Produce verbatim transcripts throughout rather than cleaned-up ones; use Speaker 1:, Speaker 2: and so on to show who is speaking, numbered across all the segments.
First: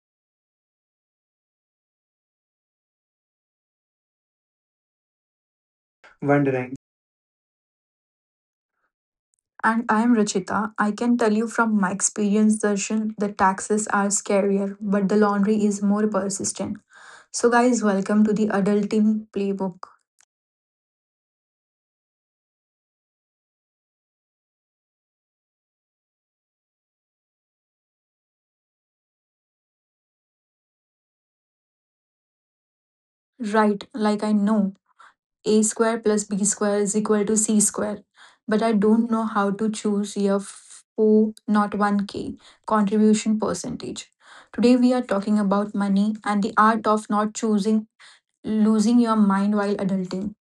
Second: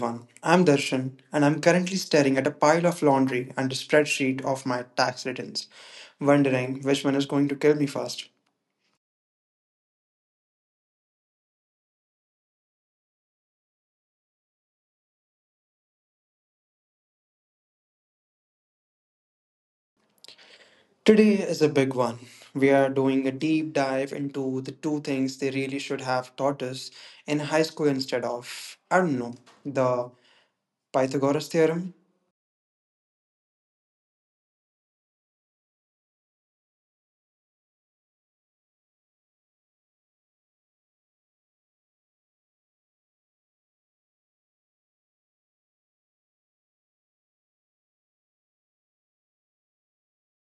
Speaker 1: everyone. I'm Darshan, and I'm currently staring at a pile of laundry and a spreadsheet of my tax returns,
Speaker 2: Wondering.
Speaker 1: wondering which one is going to kill me first.
Speaker 2: And I am Rachita. I can tell you from my experience, Darshan, the taxes are scarier, but the laundry is more persistent. So, guys, welcome to the adulting playbook.
Speaker 1: Today is a big one. We are doing a deep dive into the two things they really should have taught us in high school instead of, I don't know, the Pythagoras theorem.
Speaker 2: Right, like I know, A square plus B square is equal to C square, but I don't know how to choose year four, not one K, contribution percentage. Today, we are talking about money and the art of not choosing, losing your mind while adulting.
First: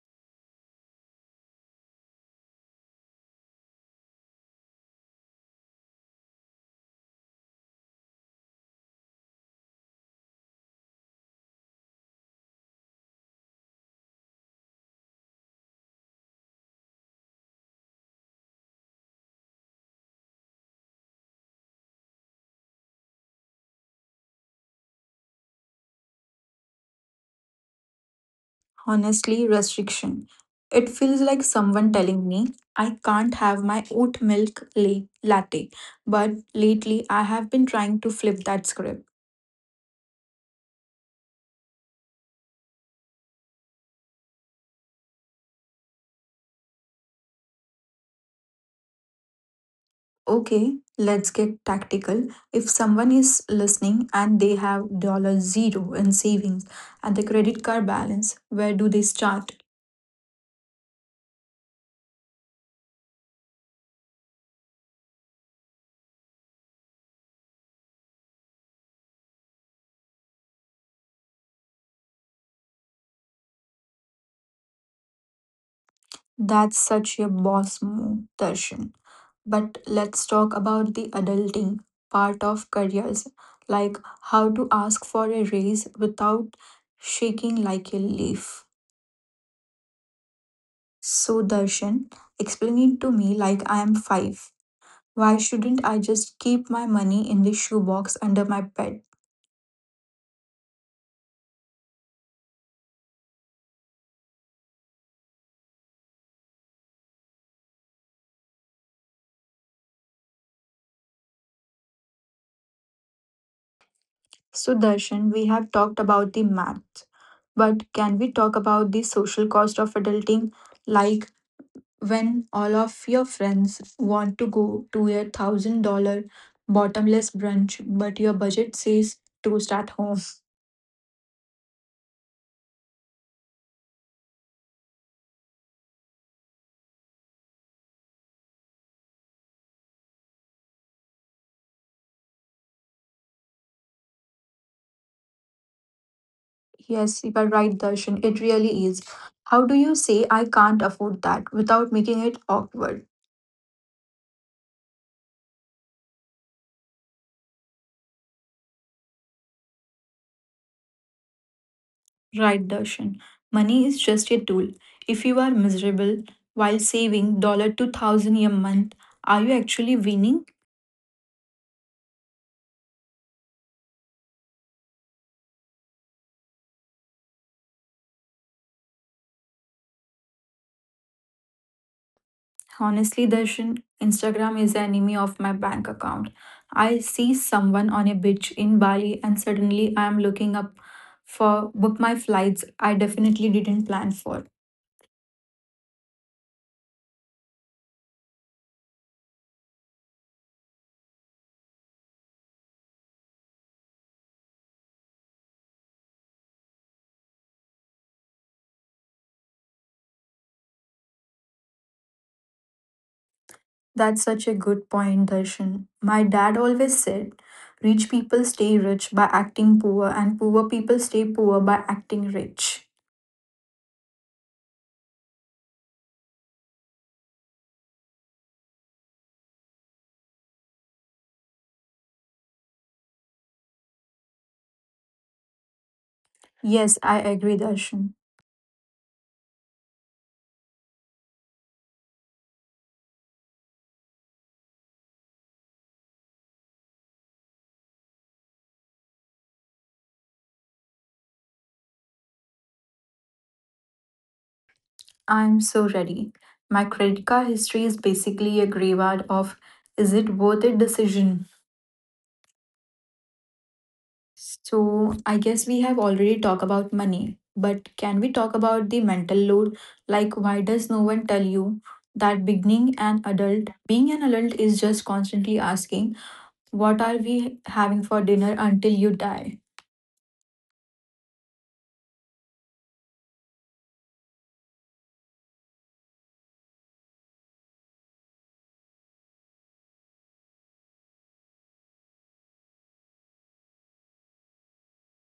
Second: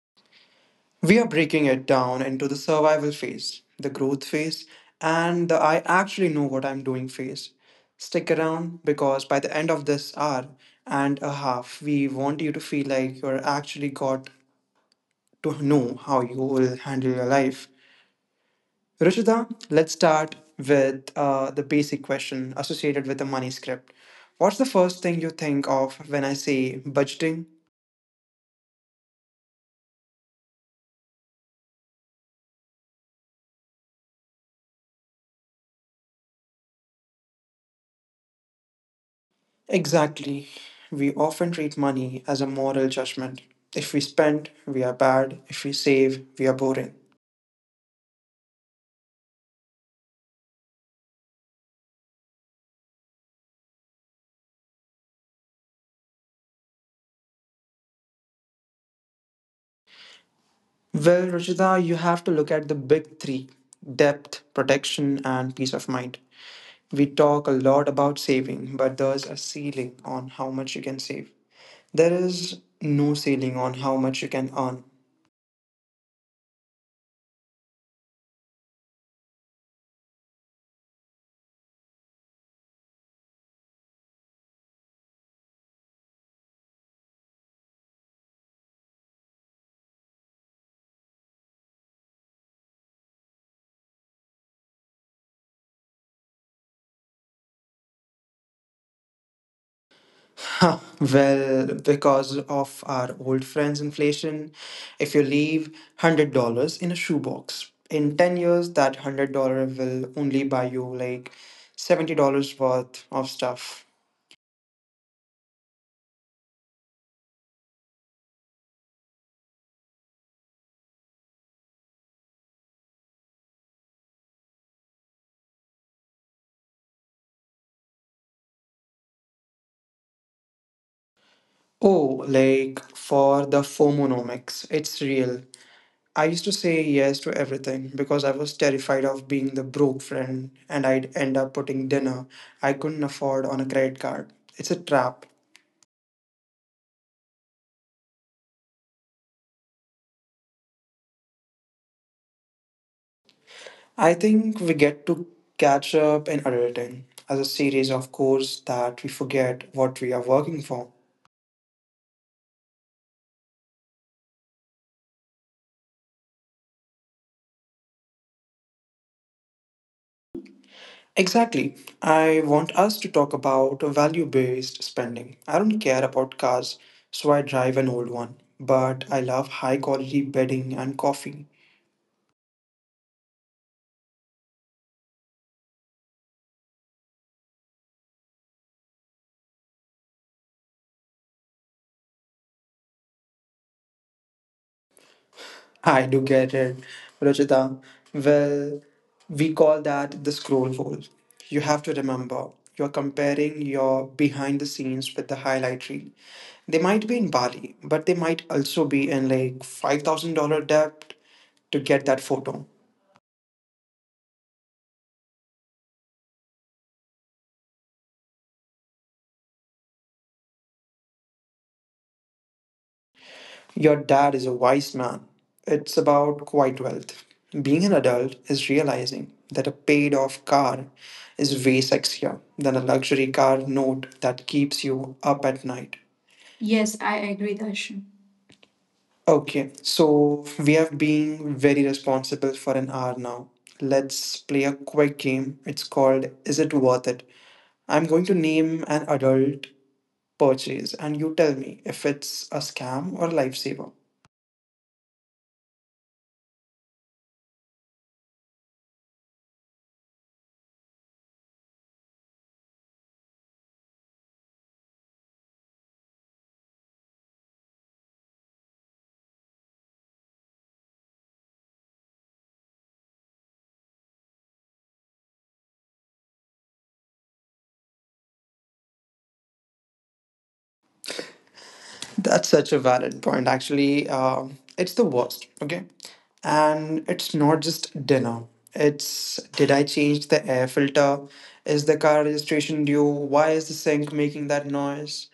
Speaker 1: We are breaking it down into the survival phase, the growth phase, and the I actually know what I'm doing phase. Stick around because by the end of this hour and a half, we want you to feel like you're actually got to know how you will handle your life. Rushida, let's start with uh, the basic question associated with the money script. What's the first thing you think of when I say budgeting?
Speaker 2: Honestly, restriction. It feels like someone telling me I can't have my oat milk la- latte. But lately, I have been trying to flip that script.
Speaker 1: Exactly. We often treat money as a moral judgment. If we spend, we are bad. If we save, we are boring.
Speaker 2: Okay, let's get tactical. If someone is listening and they have dollar zero in savings and the credit card balance, where do they start?
Speaker 1: Well, Ruchita, you have to look at the big three: depth, protection, and peace of mind. We talk a lot about saving, but there's a ceiling on how much you can save. There is no ceiling on how much you can earn.
Speaker 2: That's such a boss move, Darshan. But let's talk about the adulting part of careers, like how to ask for a raise without shaking like a leaf. So, Darshan, explain it to me like I am five. Why shouldn't I just keep my money in the shoebox under my bed?
Speaker 1: Huh, well, because of our old friends inflation, if you leave one hundred dollars in a shoebox, in ten years, that one hundred dollars will only buy you like seventy dollars worth of stuff.
Speaker 2: So, Darshan, we have talked about the math, but can we talk about the social cost of adulting? Like, when all of your friends want to go to a thousand dollar bottomless brunch, but your budget says toast at home.
Speaker 1: Oh, like for the FOMOnomics, it's real. I used to say yes to everything because I was terrified of being the broke friend, and I'd end up putting dinner I couldn't afford on a credit card. It's a trap.
Speaker 2: Yes, you are right, Darshan. It really is. How do you say I can't afford that without making it awkward?
Speaker 1: I think we get to catch up in adulting as a series of course that we forget what we are working for.
Speaker 2: Right, Darshan. Money is just a tool. If you are miserable while saving dollar two thousand a month, are you actually winning?
Speaker 1: Exactly. I want us to talk about value based spending. I don't care about cars, so I drive an old one, but I love high quality bedding and coffee.
Speaker 2: Honestly, Darshan, Instagram is the enemy of my bank account. I see someone on a beach in Bali and suddenly I am looking up for book my flights I definitely didn't plan for.
Speaker 1: I do get it, Ruchita. Well, we call that the scroll hole. You have to remember you're comparing your behind the scenes with the highlight reel. They might be in Bali, but they might also be in like five thousand dollars debt to get that photo.
Speaker 2: That's such a good point, Darshan. My dad always said, rich people stay rich by acting poor and poor people stay poor by acting rich.
Speaker 1: Your dad is a wise man. It's about quiet wealth. Being an adult is realizing that a paid off car is way sexier than a luxury car note that keeps you up at night. Yes,
Speaker 2: Yes, I
Speaker 1: I
Speaker 2: agree,
Speaker 1: agree, Darshan.
Speaker 2: Darshan.
Speaker 1: Okay, so we have been very responsible for an hour now. Let's play a quick game. It's called Is It Worth It? I'm going to name an adult purchase and you tell me if it's a scam or a lifesaver.
Speaker 2: I'm so ready. My credit card history is basically a graveyard of is it worth it decision. So, I guess we have already talked about money, but can we talk about the mental load? Like, why does no one tell you that beginning an adult, being an adult is just constantly asking, what are we having for dinner until you die?
Speaker 1: That's such a valid point. Actually, um, it's the worst, okay? And it's not just dinner. It's did I change the air filter? Is the car registration due? Why is the sink making that noise?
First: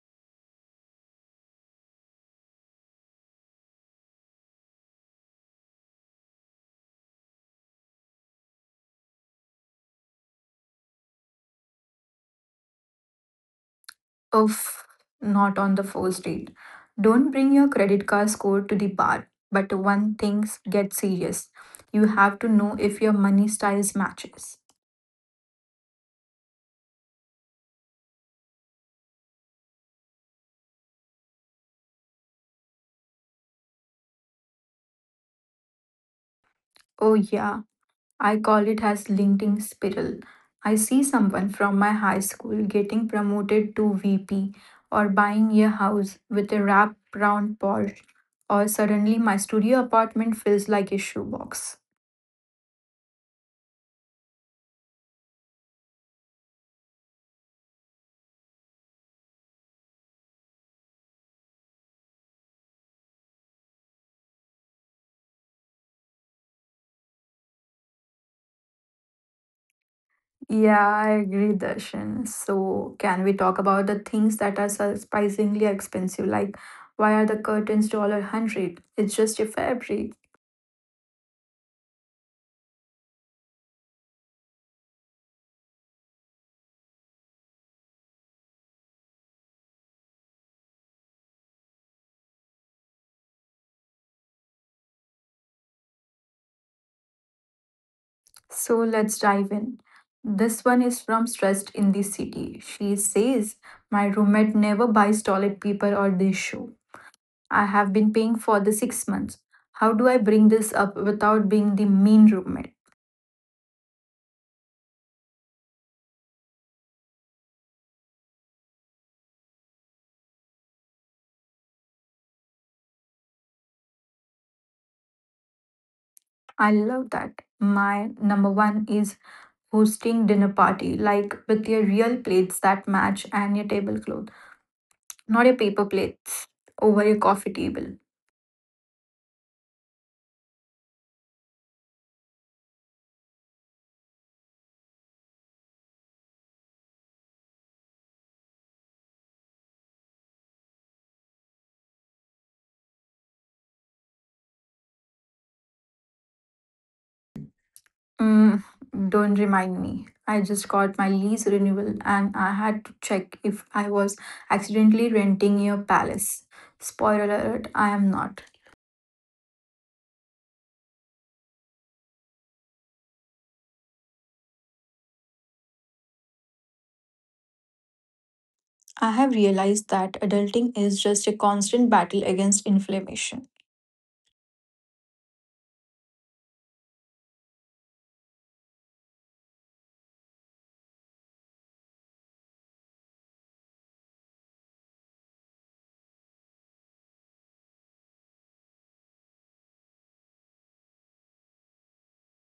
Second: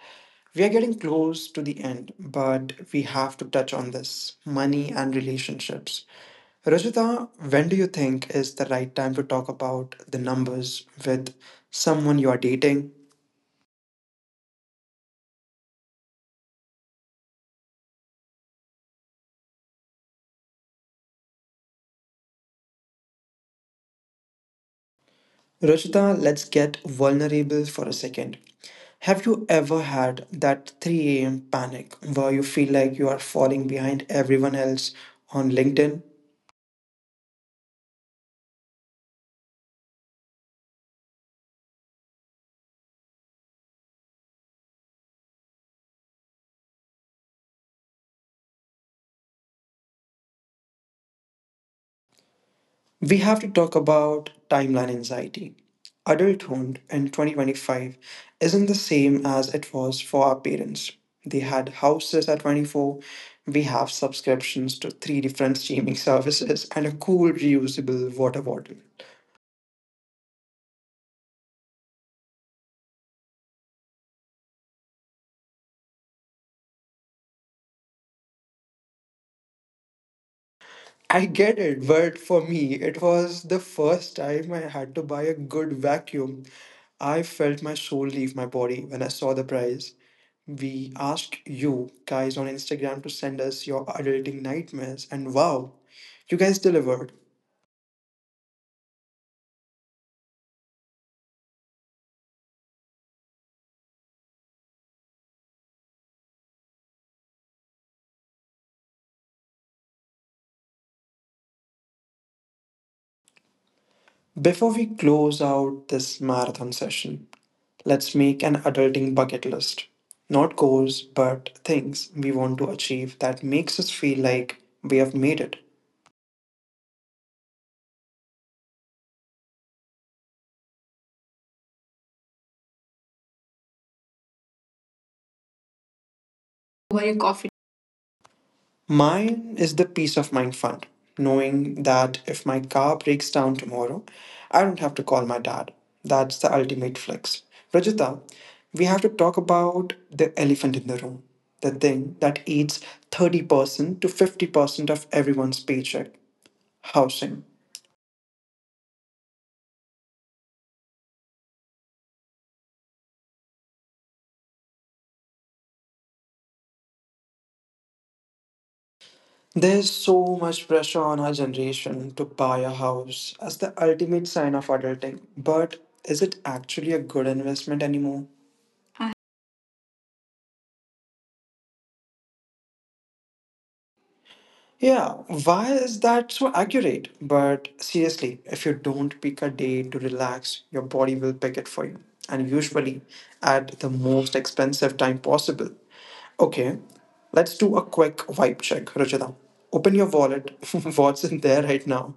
Speaker 1: We are getting close to the end, but we have to touch on this money and relationships. Rajita, when do you think is the right time to talk about the numbers with someone you are dating?
Speaker 2: Oof, not on the first date. Don't bring your credit card score to the bar, but one things get serious. You have to know if your money styles matches.
Speaker 1: Rajita, let's get vulnerable for a second. Have you ever had that three a m panic where you feel like you are falling behind everyone else on LinkedIn?
Speaker 2: Oh, yeah. I call it as LinkedIn spiral. I see someone from my high school getting promoted to V P or buying a house with a wrap round Porsche or suddenly my studio apartment feels like a shoebox.
Speaker 1: We have to talk about timeline anxiety. Adulthood in twenty twenty-five isn't the same as it was for our parents. They had houses at twenty-four. We have subscriptions to three different streaming services and a cool reusable water bottle.
Speaker 2: Yeah, I agree, Darshan. So, can we talk about the things that are surprisingly expensive? Like, why are the curtains dollar hundred? It's just a fabric.
Speaker 1: I get it, but for me, it was the first time I had to buy a good vacuum. I felt my soul leave my body when I saw the price. We asked you guys on Instagram to send us your adulting nightmares, and wow, you guys delivered.
Speaker 2: So let's dive in. This one is from Stressed in the City. She says, my roommate never buys toilet paper or this shoe. I have been paying for the six months. How do I bring this up without being the mean roommate?
Speaker 1: Before we close out this marathon session, let's make an adulting bucket list. Not goals, but things we want to achieve that makes us feel like we have made it.
Speaker 2: I love that. My number one is hosting dinner party, like with your real plates that match and your tablecloth, not your paper plates over
Speaker 1: Over your
Speaker 2: your
Speaker 1: coffee.
Speaker 2: coffee table.
Speaker 1: Mine is the peace of mind fund, knowing that if my car breaks down tomorrow, I don't have to call my dad. That's the ultimate flex. Rajita, we have to talk about the elephant in the room, the thing that eats thirty percent to fifty percent of everyone's paycheck: housing.
Speaker 2: Mm, don't remind me. I just got my lease renewal and I had to check if I was accidentally renting your palace. Spoiler alert, I am not.
Speaker 1: There's so much pressure on our generation to buy a house as the ultimate sign of adulting, but is it actually a good investment anymore?
Speaker 2: I have realized that adulting is just a constant battle against inflammation.
Speaker 1: Yeah, why is that so accurate? But seriously, if you don't pick a day to relax, your body will pick it for you, and usually at the most expensive time possible. Okay, let's do a quick vibe check, Ruchita. Open your wallet. What's in there right now?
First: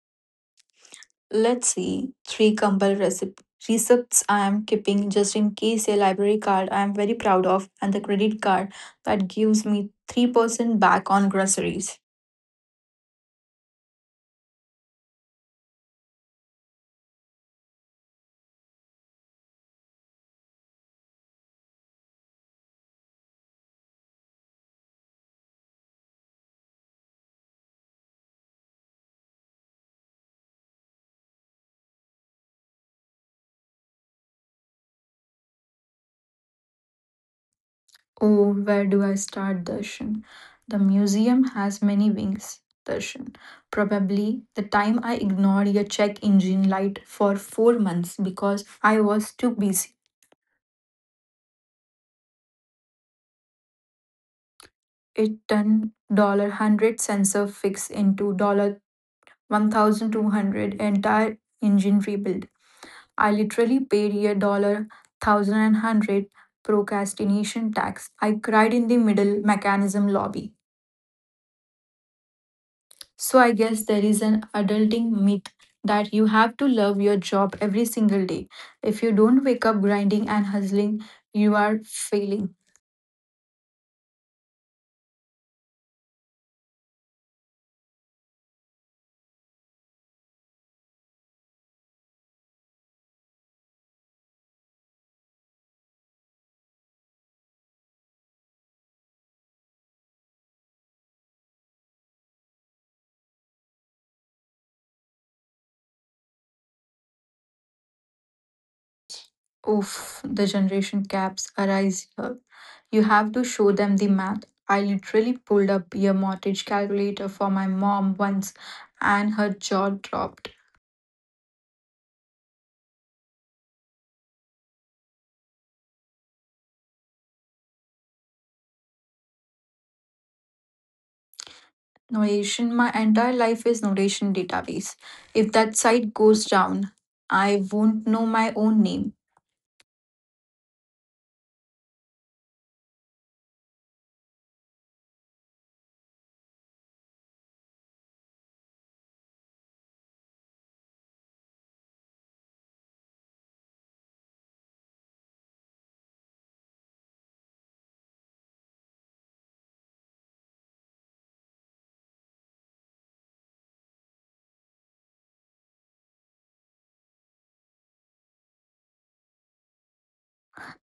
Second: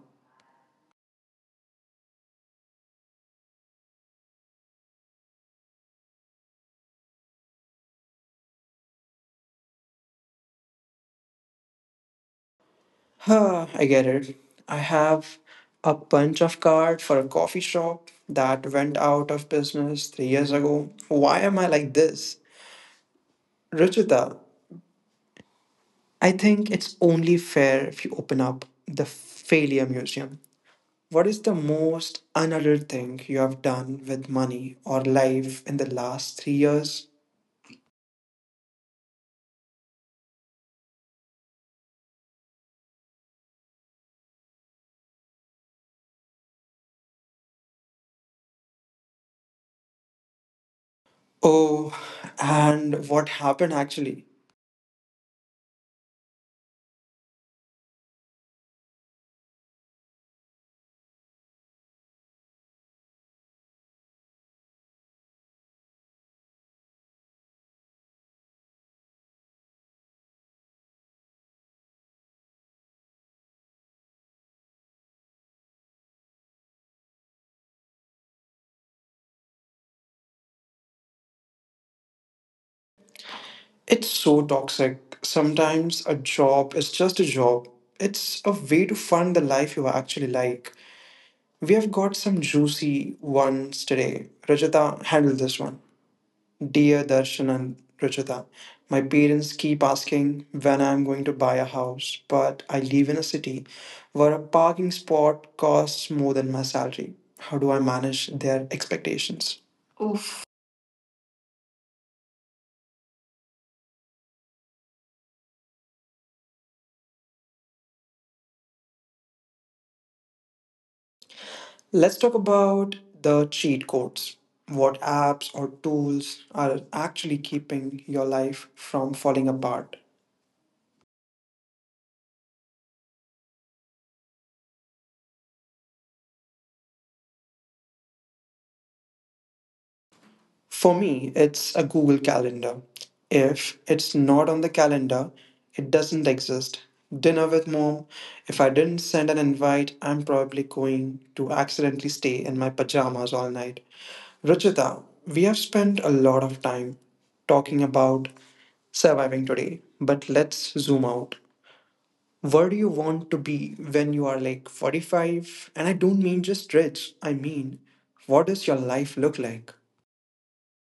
Speaker 2: Let's see, three Kumbal recip- recepts I am keeping just in case, a library card I am very proud of, and the credit card that gives me three percent back on groceries.
Speaker 1: Huh, I get it. I have a bunch of card for a coffee shop that went out of business three years ago. Why am I like this? Ruchita, I think it's only fair if you open up the failure museum. What is the most unadult thing you have done with money or life in the last three years?
Speaker 2: Oh, where do I start, Darshan? The museum has many wings, Darshan. Probably the time I ignored your check engine light for four months because I was too busy.
Speaker 1: Oh, and what happened actually?
Speaker 2: It turned dollar hundred sensor fix into dollar one thousand two hundred entire engine rebuild. I literally paid a dollar thousand and hundred procrastination tax. I cried in the middle mechanism lobby. So I guess there is an adulting myth that you have to love your job every single day. If you don't wake up grinding and hustling, you are failing.
Speaker 1: It's so toxic. Sometimes a job is just a job, it's a way to fund the life you actually like. We have got some juicy ones today. Rajata, handle this one. Dear Darshan and Ruchita, my parents keep asking when I'm going to buy a house, but I live in a city where a parking spot costs more than my salary. How do I manage their expectations?
Speaker 2: Oof, the
Speaker 1: Oof.
Speaker 2: generation gaps arise here. You have to show them the math. I literally pulled up a mortgage calculator for my mom once and her jaw dropped.
Speaker 1: Let's talk about the cheat codes. What apps or tools are actually keeping your life from falling apart?
Speaker 2: Notation, my entire life is notation database. If that site goes down, I won't know my own name.
Speaker 1: For me, it's a Google Calendar. If it's not on the calendar, it doesn't exist. Dinner with mom, if I didn't send an invite, I'm probably going to accidentally stay in my pajamas all night. Ruchita, we have spent a lot of time talking about surviving today, but let's zoom out. Where do you want to be when you are like forty-five? And I don't mean just rich, I mean, what does your life look like?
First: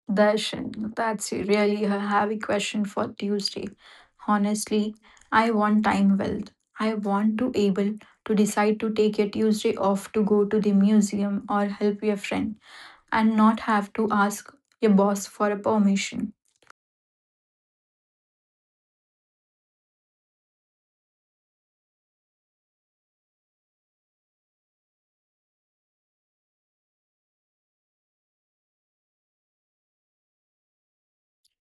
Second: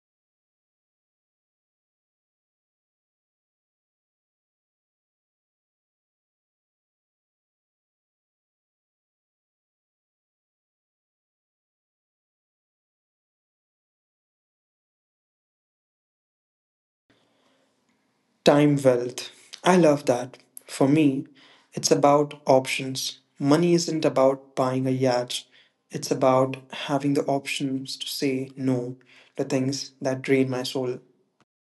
Speaker 2: Darshan, that's really a heavy question for Tuesday. Honestly, I want time wealth. I want to able to decide to take a Tuesday off to go to the museum or help your friend and not have to ask your boss for a permission.
Speaker 1: Time wealth. I love that. For me, it's about options. Money isn't about buying a yacht, it's about having the options to say no to things that drain my soul.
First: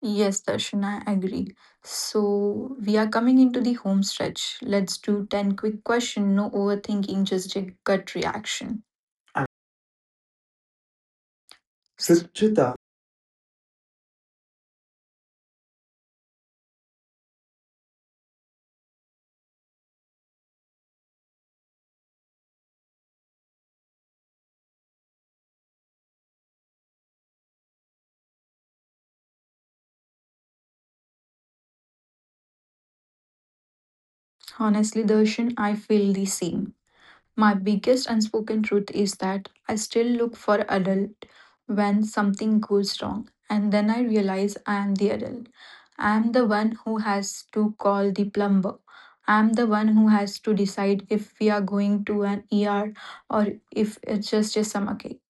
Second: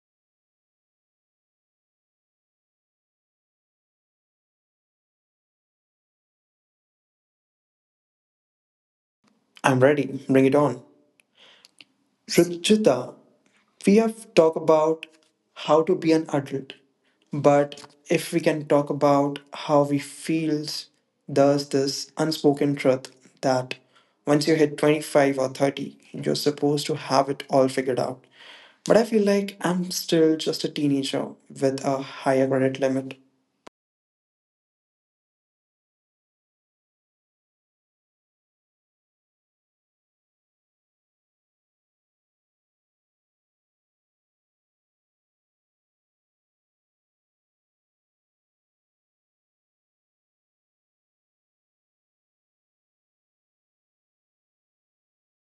Speaker 2: Yes, Darshan, I agree. So we are coming into the home stretch. Let's do ten quick questions, no overthinking, just a gut reaction.
Speaker 1: I'm ready. Bring it on.
Speaker 2: Suchita.
Speaker 1: Ruchita, we have talked about how to be an adult, but if we can talk about how we feels, there's this unspoken truth that once you hit twenty-five or thirty you're supposed to have it all figured out, but I feel like I'm still just a teenager with a higher credit limit.
Speaker 2: Honestly, Darshan, I feel the same. My biggest unspoken truth is that I still look for adult when something goes wrong, and then I realize I am the adult. I am the one who has to call the plumber. I am the one who has to decide if we are going to an E R or if it's just a stomachache.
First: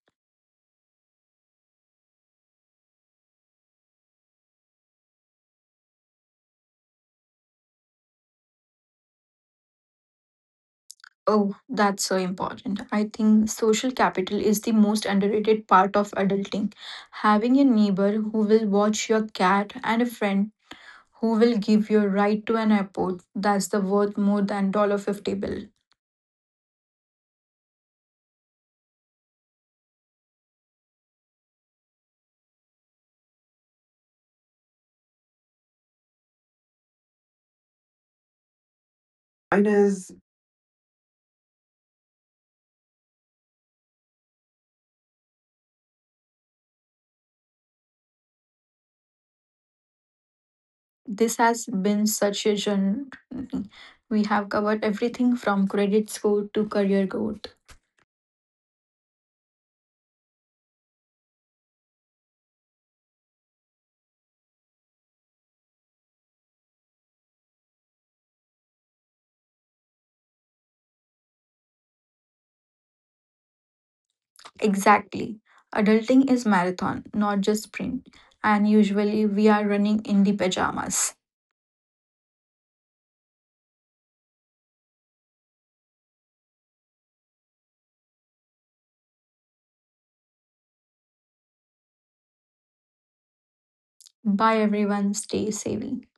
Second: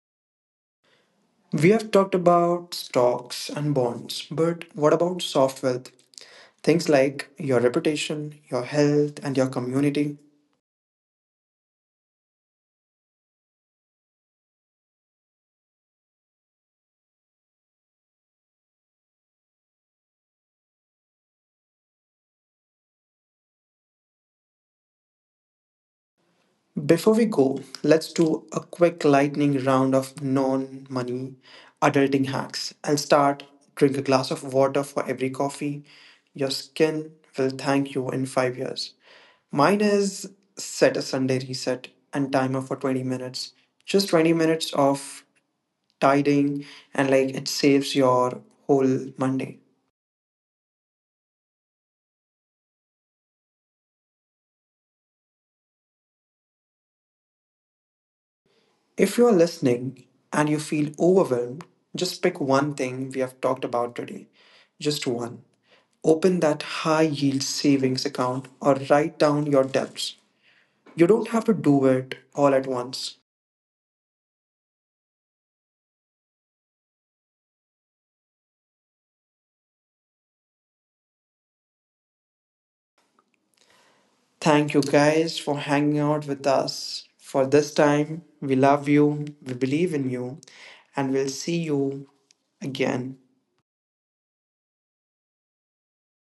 Speaker 1: We have talked about stocks and bonds, but what about soft wealth, things like your reputation, your health, and your community?
Speaker 2: Oh, that's so important. I think social capital is the most underrated part of adulting. Having a neighbor who will watch your cat and a friend who will give your right to an airport, that's the worth more than fifty bill?
Speaker 1: Before we go, let's do a quick lightning round of non money adulting hacks. I'll start. Drink a glass of water for every coffee. Your skin will thank you in five years.
Speaker 2: Mine
Speaker 1: Mine
Speaker 2: is.
Speaker 1: is set a Sunday reset and timer for twenty minutes. Just twenty minutes of tidying, and like it saves your whole Monday.
Speaker 2: This has been such a journey. We have covered everything from credit score to career growth.
Speaker 1: If you are listening and you feel overwhelmed, just pick one thing we have talked about today. Just one. Open that high yield savings account or write down your debts. You don't have to do it all at once.
Speaker 2: Exactly. Adulting is marathon, not just sprint. And usually we are running in the pajamas.
Speaker 1: Thank you guys for hanging out with us for this time. We love you, we believe in you, and we'll see you again.
Speaker 2: Bye everyone, stay savvy.